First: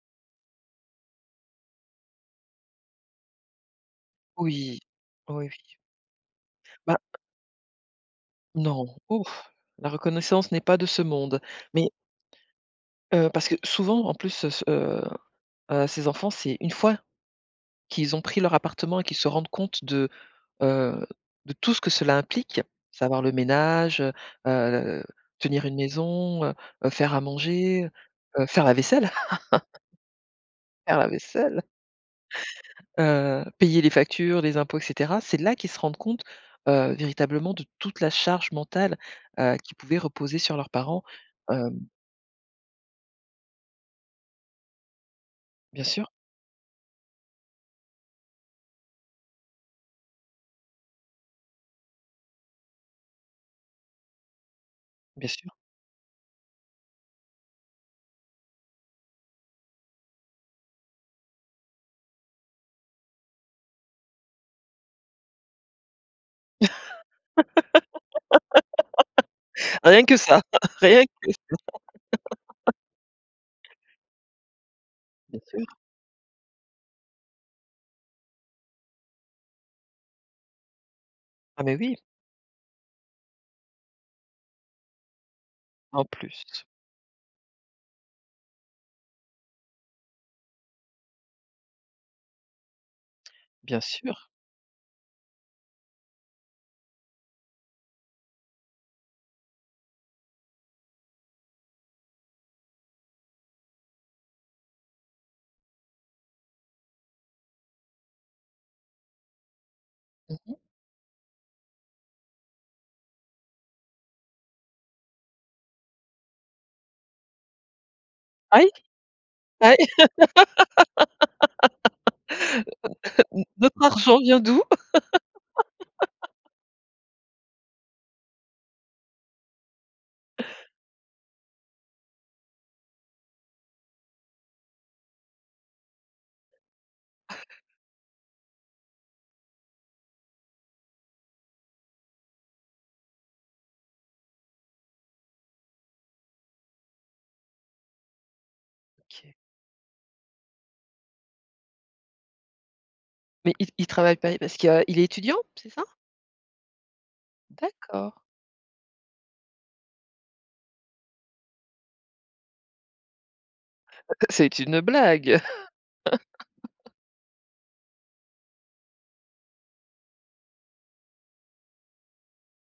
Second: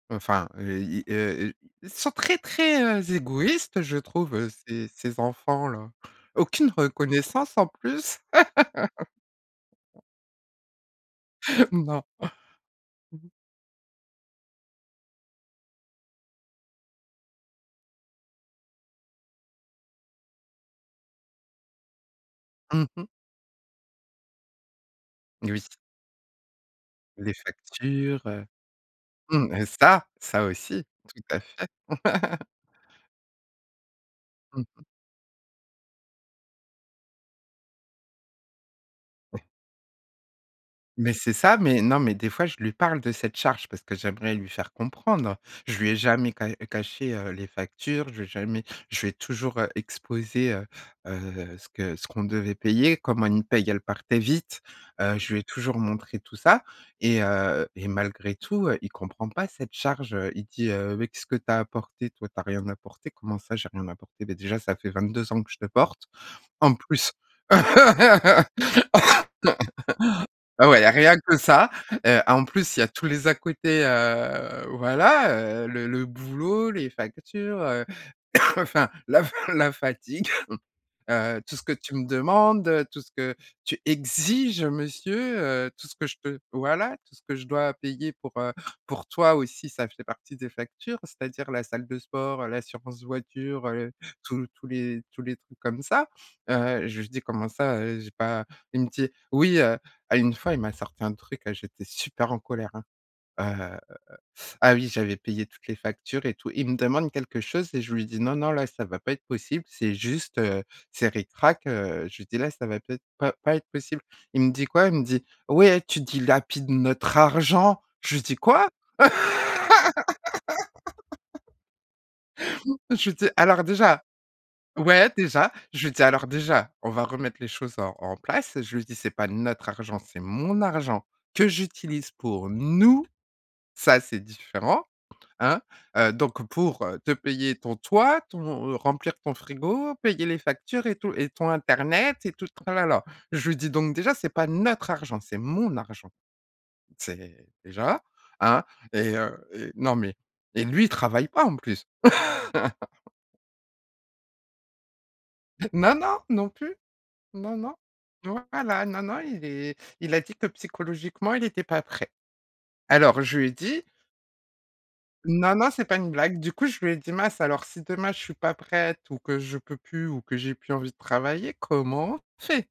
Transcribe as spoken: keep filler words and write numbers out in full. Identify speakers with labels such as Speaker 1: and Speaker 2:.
Speaker 1: Enfin, heu, ils, heu, heu, ils sont très, très, heu, égoïstes, je trouve
Speaker 2: Oui,
Speaker 1: ces ces
Speaker 2: oui.
Speaker 1: enfants-là. Aucune
Speaker 2: Ben
Speaker 1: reconnaissance, en plus.
Speaker 2: Non. Ouf. La reconnaissance n'est pas de ce monde. Mais
Speaker 1: Non. Mmh
Speaker 2: heu,
Speaker 1: mh.
Speaker 2: parce que souvent en plus, heu, s heu, heu, ces enfants, c'est une fois qu'ils ont pris leur appartement et qu'ils se rendent compte de, heu, de tout ce que cela implique,
Speaker 1: Mmh mh.
Speaker 2: savoir le ménage, heu, heu,
Speaker 1: Moui.
Speaker 2: tenir une maison, heu, heu, faire à
Speaker 1: Les
Speaker 2: manger,
Speaker 1: factures,
Speaker 2: heu,
Speaker 1: heu,
Speaker 2: faire la vaisselle,
Speaker 1: mmh et ça! Ça aussi,
Speaker 2: faire la
Speaker 1: tout à
Speaker 2: vaisselle.
Speaker 1: fait.
Speaker 2: Heu, payer les factures, les
Speaker 1: Mmh
Speaker 2: impôts et
Speaker 1: mh.
Speaker 2: cetera. C'est là qu'ils se rendent compte, heu, véritablement de toute la charge mentale,
Speaker 1: Ouais.
Speaker 2: heu, qui pouvait reposer sur leurs parents,
Speaker 1: Mais c'est ça! Mais
Speaker 2: hem
Speaker 1: non, mais des fois, je lui parle de cette charge parce que j'aimerais lui faire comprendre. Je
Speaker 2: Bien
Speaker 1: lui ai
Speaker 2: sûr.
Speaker 1: jamais ca caché, heu, les factures, je lui ai jamais je lui ai toujours, heu, exposé, heu, heu, ce que ce qu'on devait payer, comment une paye elle partait vite, heu,
Speaker 2: Bien
Speaker 1: je lui ai
Speaker 2: sûr.
Speaker 1: toujours montré tout ça et heu et malgré tout, heu, il comprend pas cette charge, heu, il dit, heu: «Mais qu'est-ce que tu as apporté, toi? Tu as rien apporté». Comment ça j'ai rien apporter? Beh, déjà ça fait vingt-deux ans que je te porte, en plus.
Speaker 2: Rien que ça,
Speaker 1: Ah ouais, il y a
Speaker 2: rien
Speaker 1: rien
Speaker 2: que
Speaker 1: que ça, heu, en
Speaker 2: ça.
Speaker 1: plus, il y a tous les à-côtés, heu, voilà,
Speaker 2: Bien sûr.
Speaker 1: heu, le le boulot, les factures, heu, enfin la fa la fatigue, heu, tout ce
Speaker 2: Ah
Speaker 1: que
Speaker 2: mais
Speaker 1: tu
Speaker 2: oui!
Speaker 1: me demandes, heu, tout ce que tu exiges monsieur, heu, tout ce
Speaker 2: En
Speaker 1: que je te
Speaker 2: plus.
Speaker 1: voilà, tout ce que je dois payer pour, heu, pour toi aussi, ça fait partie des factures, c'est-à-dire la salle de sport, l'assurance voiture,
Speaker 2: Bien
Speaker 1: heu,
Speaker 2: sûr.
Speaker 1: tous tous les tous les trucs comme ça, heu, j'ai juste dit: «Comment ça, heu, j'ai pas?» il me dit: «Oui, heu». Ah, une fois, il m'a sorti un truc, j'étais super en colère, hein, heu, ah oui, j'avais payé toutes les factures et tout. Il me demande quelque chose et je lui dis: «Non non, là, ça va pas être possible, c'est
Speaker 2: Mmh
Speaker 1: juste,
Speaker 2: mh.
Speaker 1: heu, c'est ric-rac, heu» je lui dis: «Là, ça va pas être pas pas être possible». Il me dit quoi? Il me dit: «Ouais, tu dilapides notre argent». Je lui dis:
Speaker 2: Ah
Speaker 1: «Quoi?»
Speaker 2: oui? Ah
Speaker 1: J'étais
Speaker 2: oui?
Speaker 1: alors
Speaker 2: Notre
Speaker 1: déjà
Speaker 2: argent vient d'où?
Speaker 1: ouais, déjà, je lui dis: «Alors déjà, on va remettre les choses en en place». Je lui dis: «C'est pas notre argent, c'est mon argent que j'utilise pour nous, ça c'est différent, hein? Heu, donc pour te payer ton toit, ton remplir ton frigo, payer les factures et tout et ton internet et tout le tralala». Je lui dis: «Donc déjà, c'est pas notre argent, c'est mon argent». C'est déjà, hein et
Speaker 2: OK.
Speaker 1: heu et non mais et lui, il travaille pas en plus.
Speaker 2: Mais il il travaille pas parce que, heu, il est étudiant, c'est ça?
Speaker 1: Non, non, non plus. Non, non.
Speaker 2: D'accord.
Speaker 1: Voilà. Non, non il est il a dit que psychologiquement il était pas prêt. Alors je lui ai dit
Speaker 2: Heu, heu, c'est une blague?
Speaker 1: non, non, c'est pas une blague. Du coup, je lui ai dit: «Mince alors, si demain je suis pas prête ou que je peux plus ou que j'ai plus envie de travailler, comment on fait?».